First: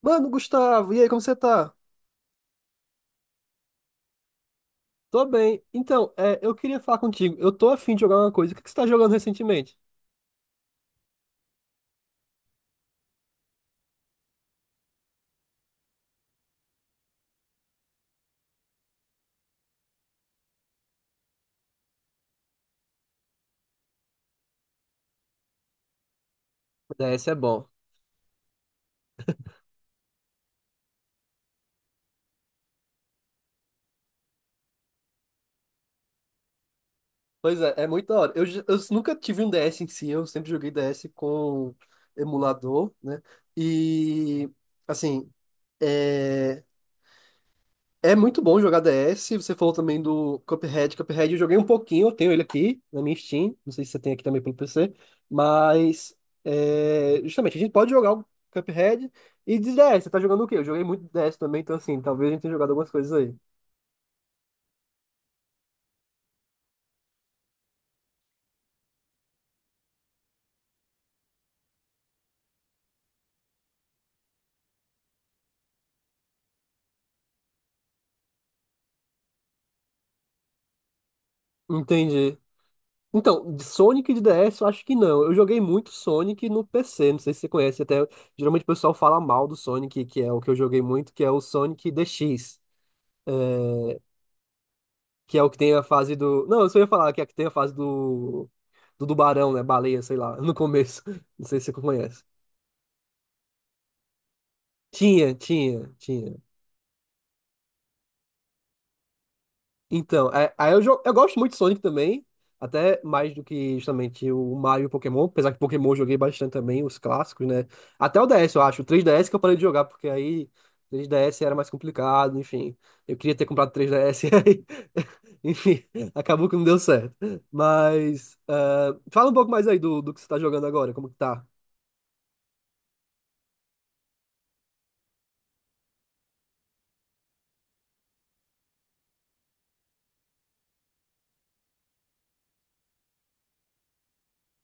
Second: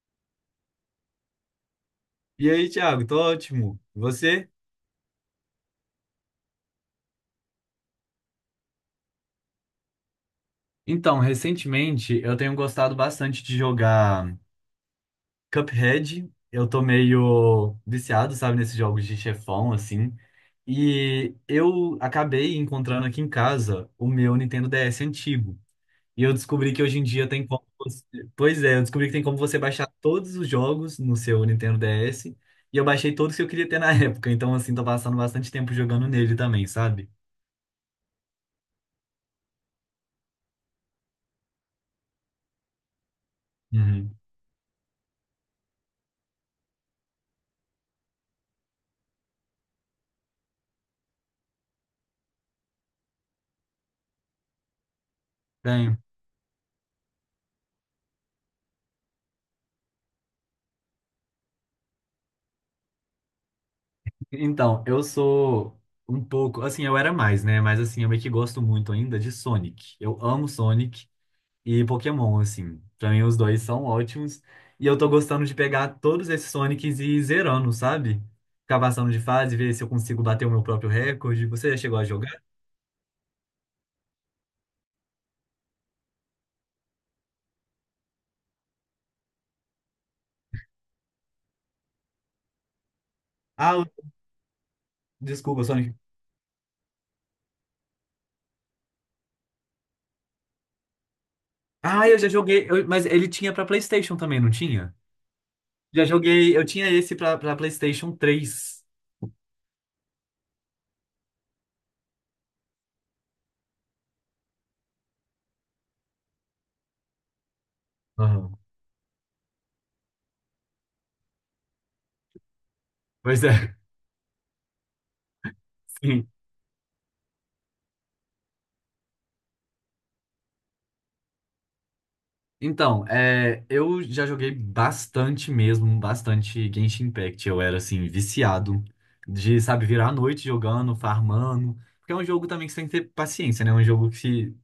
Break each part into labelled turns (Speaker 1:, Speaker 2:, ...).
Speaker 1: Mano, Gustavo, e aí, como você tá?
Speaker 2: E aí, Thiago, tô ótimo. E você?
Speaker 1: Tô bem. Então, eu queria falar contigo. Eu tô afim de jogar uma coisa. O que que você tá jogando recentemente?
Speaker 2: Então, recentemente eu tenho gostado bastante de jogar Cuphead. Eu tô meio viciado, sabe, nesses jogos de chefão, assim. E eu acabei encontrando aqui em casa o meu Nintendo DS antigo. E eu descobri que hoje em
Speaker 1: É,
Speaker 2: dia
Speaker 1: esse é
Speaker 2: tem como
Speaker 1: bom.
Speaker 2: você. Pois é, eu descobri que tem como você baixar todos os jogos no seu Nintendo DS. E eu baixei todos que eu queria ter na época. Então, assim, tô passando bastante tempo jogando nele também, sabe?
Speaker 1: Pois é, é muito da hora. Eu nunca tive um DS em si, eu sempre joguei DS com emulador, né?
Speaker 2: Uhum.
Speaker 1: E, assim, é, é muito bom jogar DS. Você falou também do Cuphead. Cuphead eu joguei um pouquinho, eu tenho ele aqui na minha Steam. Não sei se você tem aqui também pelo PC.
Speaker 2: Tenho.
Speaker 1: Mas, justamente, a gente pode jogar o Cuphead e de DS. Você tá jogando o quê? Eu joguei muito DS também, então, assim, talvez a gente tenha jogado algumas coisas aí.
Speaker 2: Então, eu sou um pouco, assim, eu era mais, né? Mas assim, eu meio que gosto muito ainda de Sonic. Eu amo Sonic e Pokémon, assim. Pra mim os dois são ótimos. E eu tô gostando de pegar todos esses Sonics e ir zerando, sabe? Ficar passando de fase, ver se eu consigo bater o meu próprio recorde. Você já chegou a
Speaker 1: Entendi.
Speaker 2: jogar?
Speaker 1: Então, de Sonic de DS eu acho que não. Eu joguei muito Sonic no PC, não sei se você conhece, até geralmente o pessoal fala mal do Sonic, que é o que eu joguei muito, que é o Sonic DX,
Speaker 2: Ah,
Speaker 1: que é o que
Speaker 2: desculpa,
Speaker 1: tem a
Speaker 2: Sonic.
Speaker 1: fase do. Não, eu só ia falar que é a que tem a fase do. Do tubarão, né? Baleia, sei lá, no começo. Não sei se você
Speaker 2: Ah, eu
Speaker 1: conhece.
Speaker 2: já joguei, mas ele tinha pra PlayStation também, não tinha?
Speaker 1: Tinha, tinha,
Speaker 2: Já
Speaker 1: tinha.
Speaker 2: joguei, eu tinha esse pra PlayStation três.
Speaker 1: Então, aí eu gosto muito de Sonic também, até mais do que justamente o Mario e o Pokémon, apesar que Pokémon eu joguei bastante também, os clássicos, né? Até o DS,
Speaker 2: Aham.
Speaker 1: eu acho, o 3DS que eu parei de jogar, porque aí 3DS era mais complicado, enfim. Eu queria
Speaker 2: Pois
Speaker 1: ter comprado
Speaker 2: é.
Speaker 1: 3DS e aí, enfim,
Speaker 2: Sim.
Speaker 1: acabou que não deu certo. Mas, ah, fala um pouco mais aí do que você tá jogando agora, como que tá?
Speaker 2: Então, é, eu já joguei bastante mesmo, bastante Genshin Impact. Eu era, assim, viciado de, sabe, virar a noite jogando, farmando. Porque é um jogo também que você tem que ter paciência, né? É um jogo que, se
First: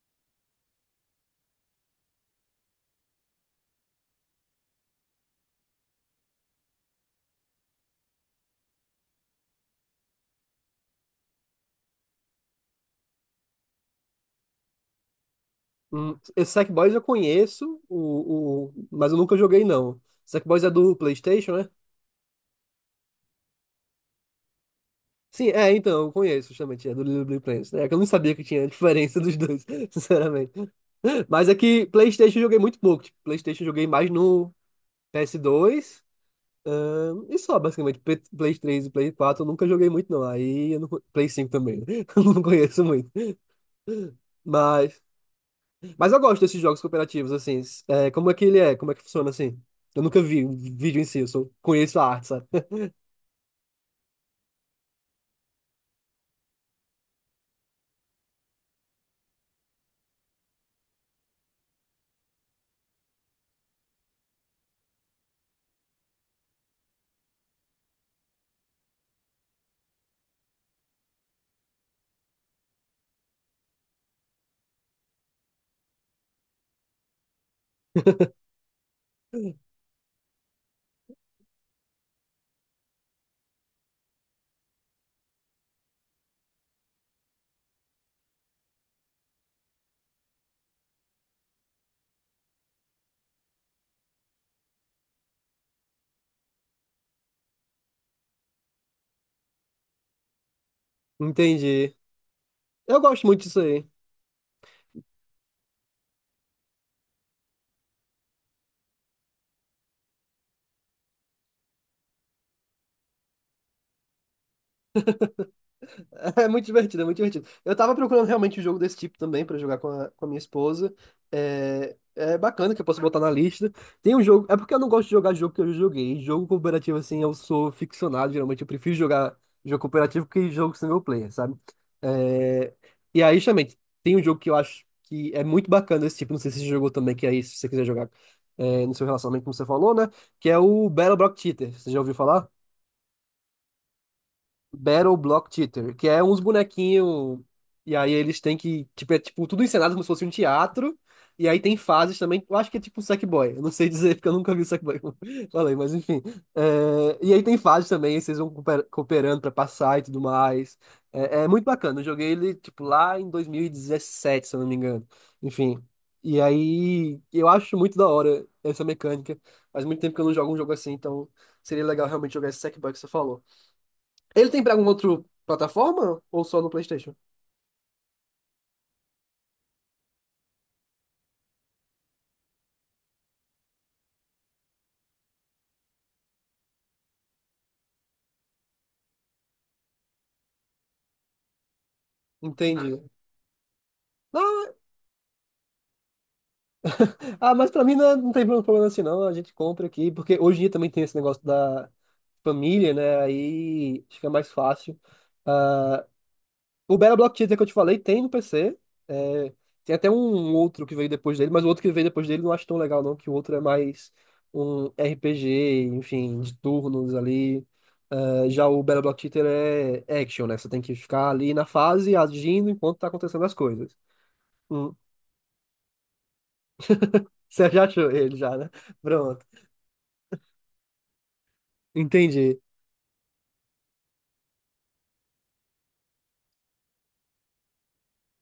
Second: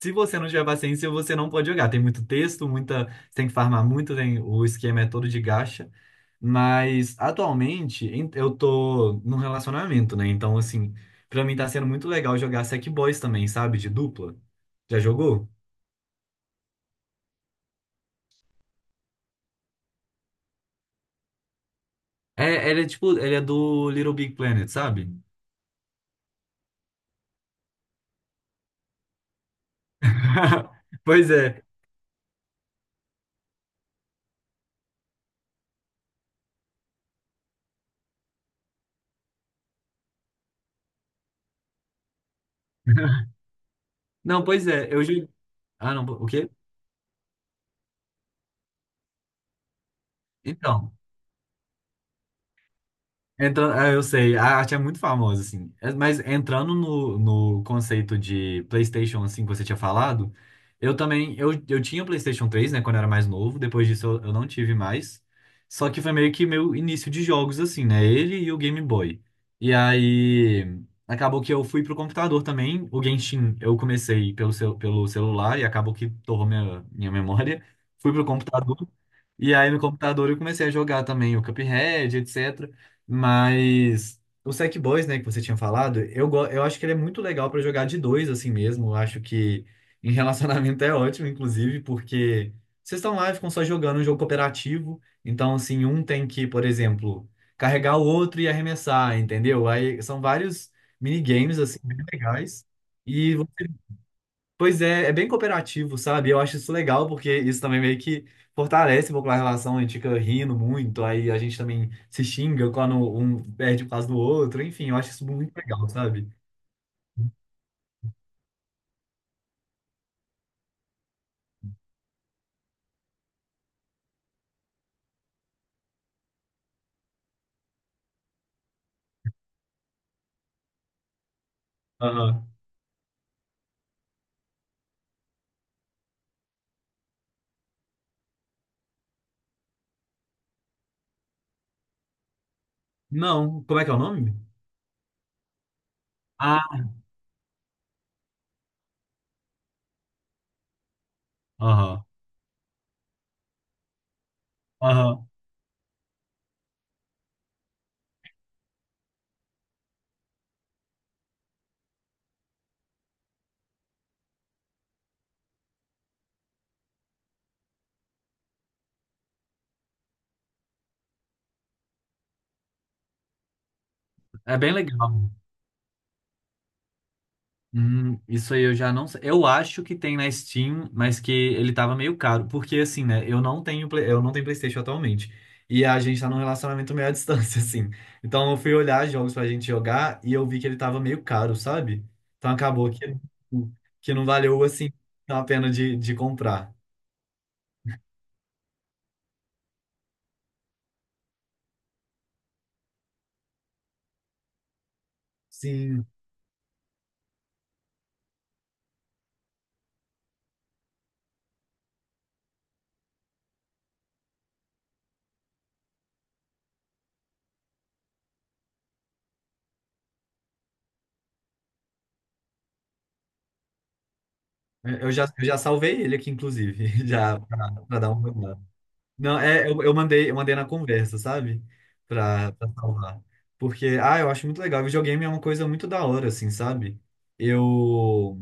Speaker 2: se você não tiver paciência, você não pode jogar. Tem muito texto, muita, você tem que farmar muito, tem, o esquema é todo de gacha. Mas, atualmente, eu tô num relacionamento, né? Então, assim, pra mim tá sendo muito legal jogar Sackboys também, sabe? De dupla. Já jogou?
Speaker 1: Esse Sackboys eu conheço, mas eu nunca joguei não. Sackboys é do PlayStation, né?
Speaker 2: É, ele é tipo, ele é do Little Big Planet, sabe?
Speaker 1: Sim, então, eu conheço justamente, é do Little Big Planet, né? É que eu não sabia que tinha diferença dos dois, sinceramente.
Speaker 2: Pois
Speaker 1: Mas é
Speaker 2: é.
Speaker 1: que PlayStation eu joguei muito pouco. Tipo, PlayStation eu joguei mais no PS2, e só, basicamente. Play 3 e Play 4 eu nunca joguei muito, não. Aí eu não, Play 5 também, né? Eu não conheço muito.
Speaker 2: Não, pois é.
Speaker 1: Mas,
Speaker 2: Eu joguei. Ah, não,
Speaker 1: mas eu
Speaker 2: o
Speaker 1: gosto
Speaker 2: quê?
Speaker 1: desses jogos cooperativos, assim. É, como é que ele é? Como é que funciona assim? Eu nunca vi um
Speaker 2: Então.
Speaker 1: vídeo em si, eu só conheço a arte, sabe?
Speaker 2: Entrando, ah, eu sei, a arte é muito famosa, assim. É, mas entrando no conceito de PlayStation, assim, que você tinha falado, eu também, eu tinha PlayStation três, né, quando eu era mais novo, depois disso eu não tive mais. Só que foi meio que meu início de jogos, assim, né, ele e o Game Boy. E aí, acabou que eu fui pro computador também, o Genshin eu comecei pelo celular e acabou que torrou minha memória. Fui pro computador e aí no computador eu comecei a jogar também o Cuphead, etc. Mas o Sackboy, né, que você tinha falado, eu acho que ele é muito legal pra jogar de dois assim mesmo. Eu acho que em relacionamento é ótimo, inclusive, porque vocês estão lá e ficam só jogando um jogo cooperativo. Então, assim, um tem que, por exemplo, carregar o outro e arremessar, entendeu? Aí são vários minigames, assim,
Speaker 1: Entendi.
Speaker 2: bem legais.
Speaker 1: Eu gosto
Speaker 2: E
Speaker 1: muito disso aí.
Speaker 2: Pois é, é bem cooperativo, sabe? Eu acho isso legal, porque isso também meio que fortalece um pouco a relação, a gente fica rindo muito, aí a gente também se xinga quando um perde por causa do outro, enfim, eu acho isso muito legal, sabe?
Speaker 1: É muito divertido, é muito divertido. Eu tava procurando realmente um jogo desse tipo também pra jogar com a minha esposa. É bacana que eu posso botar na lista. Tem um jogo. É porque eu não gosto de jogar jogo que eu já joguei. Jogo cooperativo, assim, eu sou ficcionado. Geralmente eu prefiro jogar jogo cooperativo que jogo single player, sabe?
Speaker 2: Aham.
Speaker 1: É, e aí, justamente, tem um jogo que eu acho que é muito bacana esse tipo. Não sei se você jogou também, que aí, se você quiser jogar no seu relacionamento, como você falou, né? Que é o Battle Block Theater. Você já ouviu falar?
Speaker 2: Não, como é que é o nome?
Speaker 1: Battle Block Theater, que é uns
Speaker 2: Ah,
Speaker 1: bonequinhos. E aí eles têm que. Tipo, é tipo tudo encenado como se fosse um teatro. E aí tem
Speaker 2: aham,
Speaker 1: fases também. Eu acho que é tipo Sackboy. Eu não sei dizer, porque eu nunca vi o Sackboy, como
Speaker 2: aham.
Speaker 1: eu falei, mas enfim. E aí tem fases também, vocês vão cooperando pra passar e tudo mais. É muito bacana. Eu joguei ele, tipo, lá em 2017, se eu não me engano. Enfim. E aí eu acho muito da hora essa mecânica. Faz muito tempo que eu não jogo um jogo assim, então seria legal realmente jogar esse Sackboy que você falou. Ele
Speaker 2: É
Speaker 1: tem pra
Speaker 2: bem
Speaker 1: alguma outra
Speaker 2: legal.
Speaker 1: plataforma ou só no PlayStation?
Speaker 2: Isso aí eu já não sei. Eu acho que tem na Steam, mas que ele tava meio caro. Porque assim, né? Eu não tenho PlayStation atualmente. E a gente tá num relacionamento meio à distância, assim. Então eu fui olhar jogos pra gente jogar e eu vi que ele tava meio caro, sabe? Então acabou
Speaker 1: Entendi.
Speaker 2: que não valeu, assim, a pena de comprar.
Speaker 1: Ah, mas pra mim não, não tem problema assim, não. A gente compra aqui, porque hoje em dia também tem esse negócio da família, né? Aí fica mais fácil. Ah,
Speaker 2: Sim,
Speaker 1: o Battle Block Theater que eu te falei tem no PC. é, tem até um outro que veio depois dele, mas o outro que veio depois dele eu não acho tão legal, não, que o outro é mais um RPG, enfim, de turnos ali. É, já o Battle Block Theater é action, né? Você tem que ficar ali na fase agindo enquanto tá acontecendo as coisas. Hum.
Speaker 2: eu já, eu já salvei ele aqui, inclusive, já
Speaker 1: Você
Speaker 2: pra,
Speaker 1: já
Speaker 2: pra
Speaker 1: achou
Speaker 2: dar
Speaker 1: ele já,
Speaker 2: um.
Speaker 1: né?
Speaker 2: Não,
Speaker 1: Pronto.
Speaker 2: é, eu mandei na conversa, sabe? Pra,
Speaker 1: Entendi.
Speaker 2: pra salvar. Porque, ah, eu acho muito legal. Videogame é uma coisa muito da hora, assim, sabe? Eu.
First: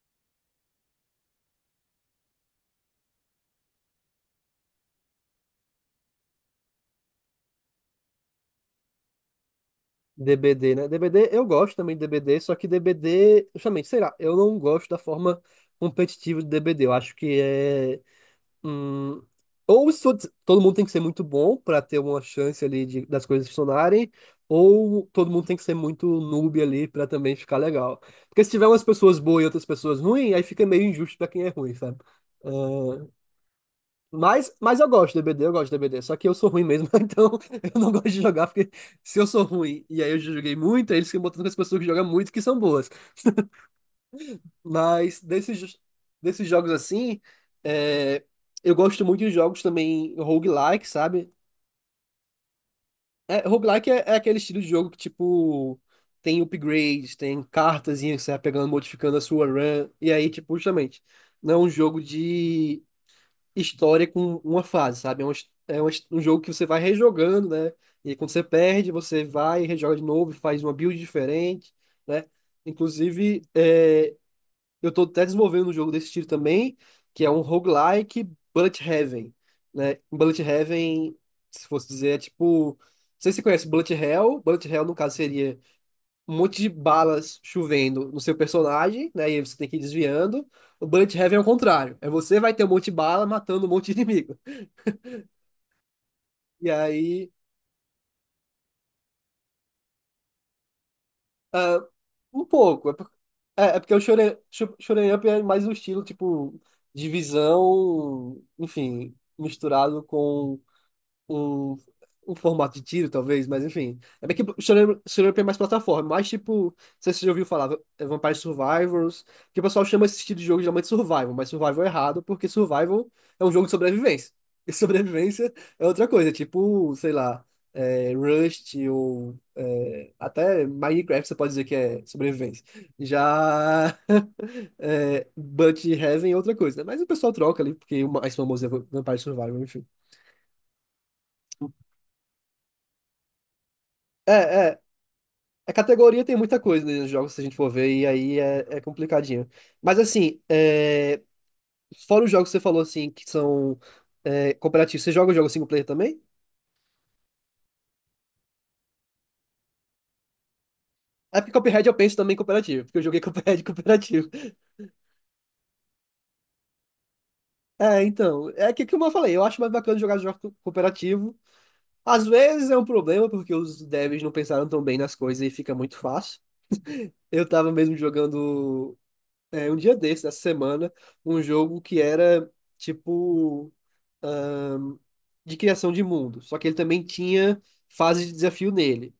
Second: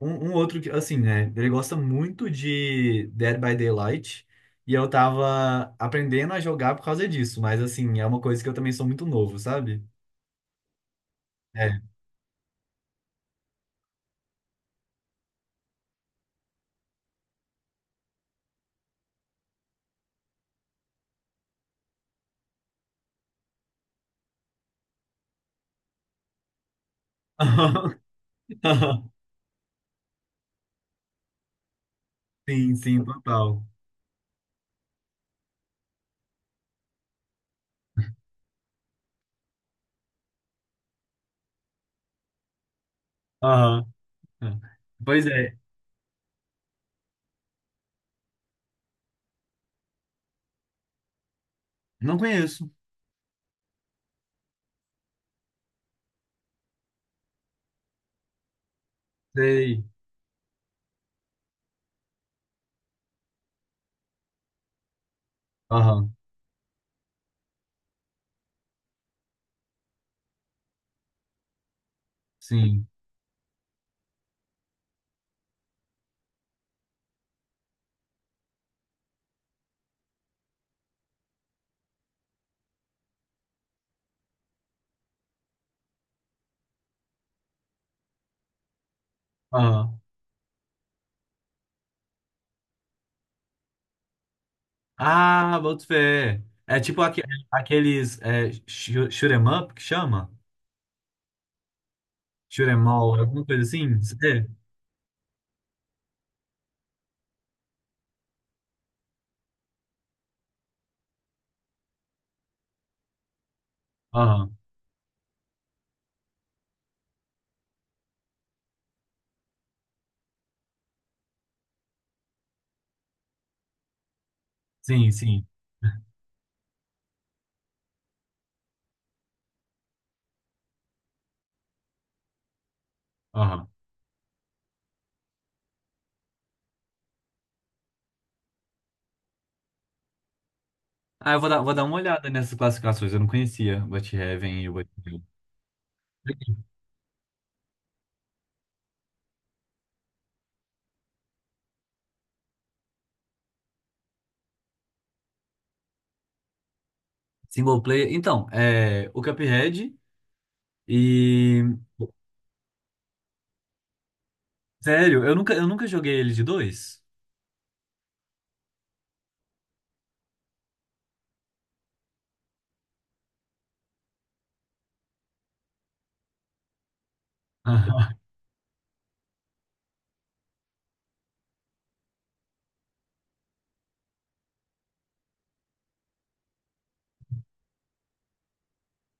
Speaker 2: Um outro, que, assim, né? Ele gosta muito de Dead by Daylight. E eu tava aprendendo a jogar por causa disso. Mas, assim, é uma coisa que eu também sou muito novo, sabe?
Speaker 1: DBD, né? DBD, eu
Speaker 2: É.
Speaker 1: gosto também de DBD, só que DBD, justamente, sei lá, eu não gosto da forma competitiva de DBD. Eu acho que é. Hum, ou isso, todo mundo tem que ser muito bom para ter uma chance ali das coisas funcionarem, ou todo mundo tem que ser muito noob ali para também ficar legal. Porque se tiver umas pessoas boas e outras pessoas ruins, aí fica meio injusto para quem é ruim, sabe?
Speaker 2: Sim, sim,
Speaker 1: Ah,
Speaker 2: total.
Speaker 1: mas eu gosto de DBD, eu gosto de D b d, só que eu sou ruim mesmo, então eu não gosto de jogar, porque se eu sou ruim e aí eu joguei muito, aí eles ficam botando com as pessoas que jogam muito que são boas.
Speaker 2: Aham. É.
Speaker 1: Mas
Speaker 2: Pois é.
Speaker 1: desses jogos assim, é, eu gosto muito de jogos também roguelike, sabe?
Speaker 2: Não conheço.
Speaker 1: É, roguelike é aquele estilo de jogo que, tipo, tem upgrades, tem cartazinha que você vai pegando, modificando a sua
Speaker 2: Sei.
Speaker 1: run. E aí, tipo, justamente, não é um jogo de história com uma fase, sabe? É um, his- é um, his-
Speaker 2: Aham.
Speaker 1: um jogo que você vai rejogando, né? E aí, quando você perde, você vai e rejoga de novo, faz uma build diferente, né?
Speaker 2: Sim.
Speaker 1: Inclusive, eu tô até desenvolvendo um jogo desse estilo também, que é um roguelike Bullet Heaven, né? Bullet Heaven, se fosse dizer, é tipo. Não sei se você conhece Bullet Hell. Bullet Hell, no caso, seria um monte de balas chovendo no seu personagem, né? E aí você tem que ir
Speaker 2: Aham.
Speaker 1: desviando. O Bullet Heaven é o contrário. É você vai ter um monte de bala matando um monte de inimigo.
Speaker 2: Ah, boto fé.
Speaker 1: E
Speaker 2: É tipo aque-
Speaker 1: aí.
Speaker 2: aqueles é, shoot 'em up que chama?
Speaker 1: Ah, um
Speaker 2: Shoot 'em
Speaker 1: pouco. É, por-
Speaker 2: all, alguma
Speaker 1: é,
Speaker 2: coisa
Speaker 1: é porque o
Speaker 2: assim?
Speaker 1: Shonen
Speaker 2: É.
Speaker 1: Sho- Shonen Up é mais um estilo, tipo, de visão, enfim, misturado com o, o formato de tiro, talvez, mas enfim. É bem que o
Speaker 2: Aham.
Speaker 1: Shonen Jump é mais plataforma, mais tipo, não sei se você já ouviu falar, é Vampire Survivors, que o pessoal chama esse estilo de jogo geralmente de Survival, mas Survival é errado, porque Survival é um jogo de sobrevivência. E
Speaker 2: Sim, sim.
Speaker 1: sobrevivência é outra coisa, tipo, sei lá, Rust ou até Minecraft você pode dizer que é sobrevivência.
Speaker 2: Aham.
Speaker 1: Já é, Heaven é outra coisa, né? Mas o pessoal troca ali, porque o mais famoso é Vampire Survival, enfim.
Speaker 2: Ah, eu vou dar uma olhada nessas classificações. Eu não conhecia o But
Speaker 1: É,
Speaker 2: Heaven e o
Speaker 1: é,
Speaker 2: But Hell.
Speaker 1: A categoria tem muita coisa, né, nos jogos, se a gente for ver, e aí é complicadinho. Mas assim, fora os jogos que você falou assim, que são cooperativos, você joga o jogo single player também?
Speaker 2: Single player. Então, é o Cuphead
Speaker 1: É porque
Speaker 2: e.
Speaker 1: Cuphead eu penso também em cooperativo, porque eu joguei Cuphead cooperativo.
Speaker 2: Sério, eu nunca joguei ele de dois.
Speaker 1: É, então, é que, como eu falei, eu acho mais bacana jogar jogo cooperativo. Às vezes é um problema, porque os devs não pensaram tão bem nas coisas e fica muito fácil. Eu tava mesmo
Speaker 2: Aham.
Speaker 1: jogando. Um dia desse, essa semana, um jogo que era tipo ahn, de criação de mundo. Só que ele também tinha fase de desafio nele.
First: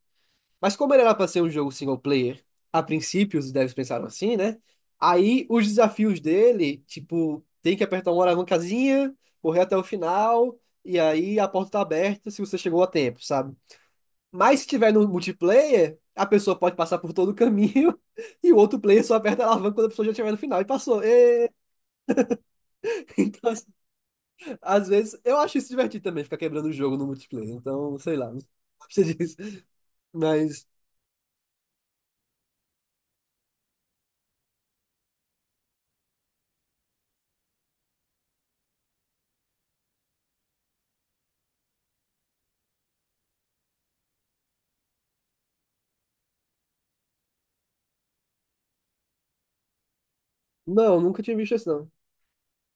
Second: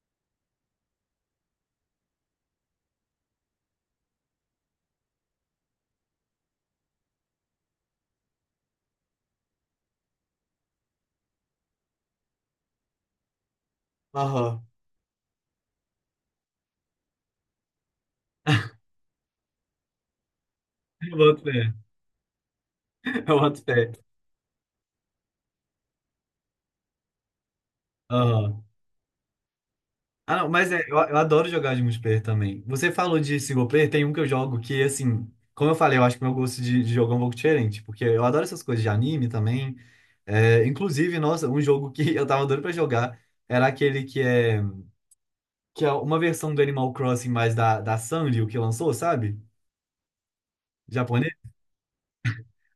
Speaker 1: Mas como ele era para ser um jogo single player, a princípio os devs pensaram assim, né? Aí os desafios dele, tipo, tem que apertar uma alavancazinha, correr até o final, e aí a porta tá aberta se você chegou a tempo, sabe? Mas
Speaker 2: Aham.
Speaker 1: se tiver no multiplayer, a pessoa pode passar por todo o caminho e o outro player só aperta a alavanca quando a pessoa já estiver no final e passou.
Speaker 2: Eu boto
Speaker 1: Ê!
Speaker 2: fé. Eu
Speaker 1: Então,
Speaker 2: boto
Speaker 1: assim,
Speaker 2: fé.
Speaker 1: às vezes, eu acho isso divertido também, ficar quebrando o jogo no multiplayer. Então, sei lá, não
Speaker 2: Aham.
Speaker 1: gosto disso.
Speaker 2: Ah, não,
Speaker 1: Mas,
Speaker 2: mas é, eu adoro jogar de multiplayer também. Você falou de single player, tem um que eu jogo que, assim, como eu falei, eu acho que meu gosto de jogo é um pouco diferente, porque eu adoro essas coisas de anime também. É, inclusive, nossa, um jogo que eu tava doido pra jogar era aquele que é, uma versão do Animal Crossing, mas da Sanrio que lançou, sabe?
Speaker 1: não, nunca
Speaker 2: Japonês.
Speaker 1: tinha visto isso, não.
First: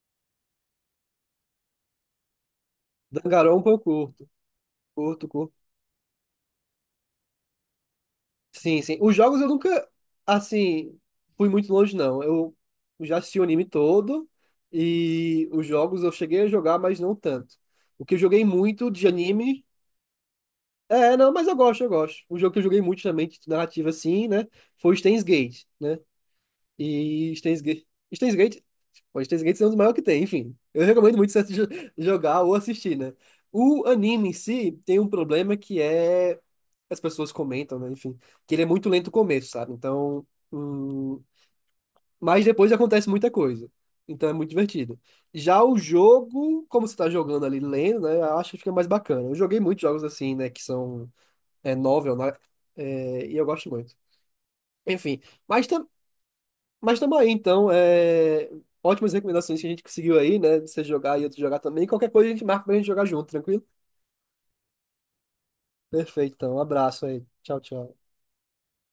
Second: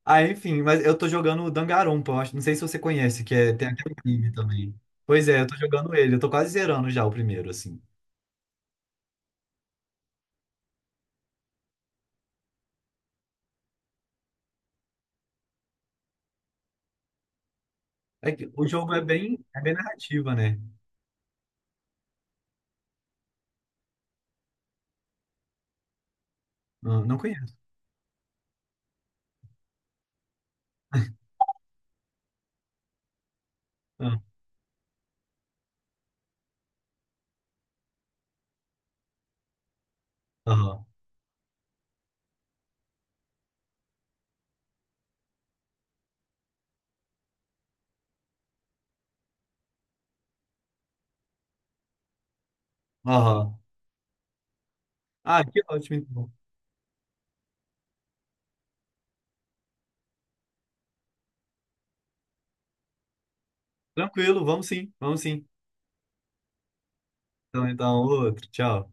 Speaker 2: Ah, enfim, mas eu tô jogando o Danganronpa, eu acho, não sei se você conhece, que é, tem
Speaker 1: Danganronpa eu
Speaker 2: aquele
Speaker 1: curto.
Speaker 2: anime também. Pois
Speaker 1: Curto,
Speaker 2: é, eu
Speaker 1: curto.
Speaker 2: tô jogando ele, eu tô quase zerando já o primeiro, assim.
Speaker 1: Sim, sim. Os jogos eu nunca, assim, fui muito longe, não. Eu já assisti o anime todo e os jogos eu cheguei a jogar, mas não tanto. O que eu
Speaker 2: É
Speaker 1: joguei
Speaker 2: que o
Speaker 1: muito
Speaker 2: jogo é
Speaker 1: de
Speaker 2: bem, é
Speaker 1: anime.
Speaker 2: bem narrativa, né?
Speaker 1: É, não, mas eu gosto, eu gosto. Um jogo que eu joguei muito também, de narrativa assim, né? Foi o Steins Gate, né?
Speaker 2: Ah, não
Speaker 1: E
Speaker 2: conheço.
Speaker 1: Steins Gate. Steins Gate. Pô, Steins Gate é um dos maiores que tem, enfim. Eu recomendo muito você jogar ou assistir, né? O
Speaker 2: Ah.
Speaker 1: anime em si tem um problema que é. As pessoas comentam, né? Enfim, que ele é muito lento no começo, sabe? Então.
Speaker 2: Aham.
Speaker 1: Mas depois acontece muita coisa. Então é muito divertido. Já o jogo, como você tá jogando ali lendo, né? Eu acho que fica mais bacana. Eu joguei muitos jogos assim, né? Que são novel, né? E eu
Speaker 2: Aham.
Speaker 1: gosto muito. Enfim,
Speaker 2: Ah, que
Speaker 1: mas, tam,
Speaker 2: ótimo, então.
Speaker 1: mas também, então, ótimas recomendações que a gente conseguiu aí, né? Você jogar e outro jogar também. Qualquer coisa a gente marca pra gente jogar junto, tranquilo?
Speaker 2: Tranquilo, vamos sim, vamos sim.
Speaker 1: Perfeito, então. Um abraço aí. Tchau,
Speaker 2: Então,
Speaker 1: tchau.
Speaker 2: então, outro. Tchau.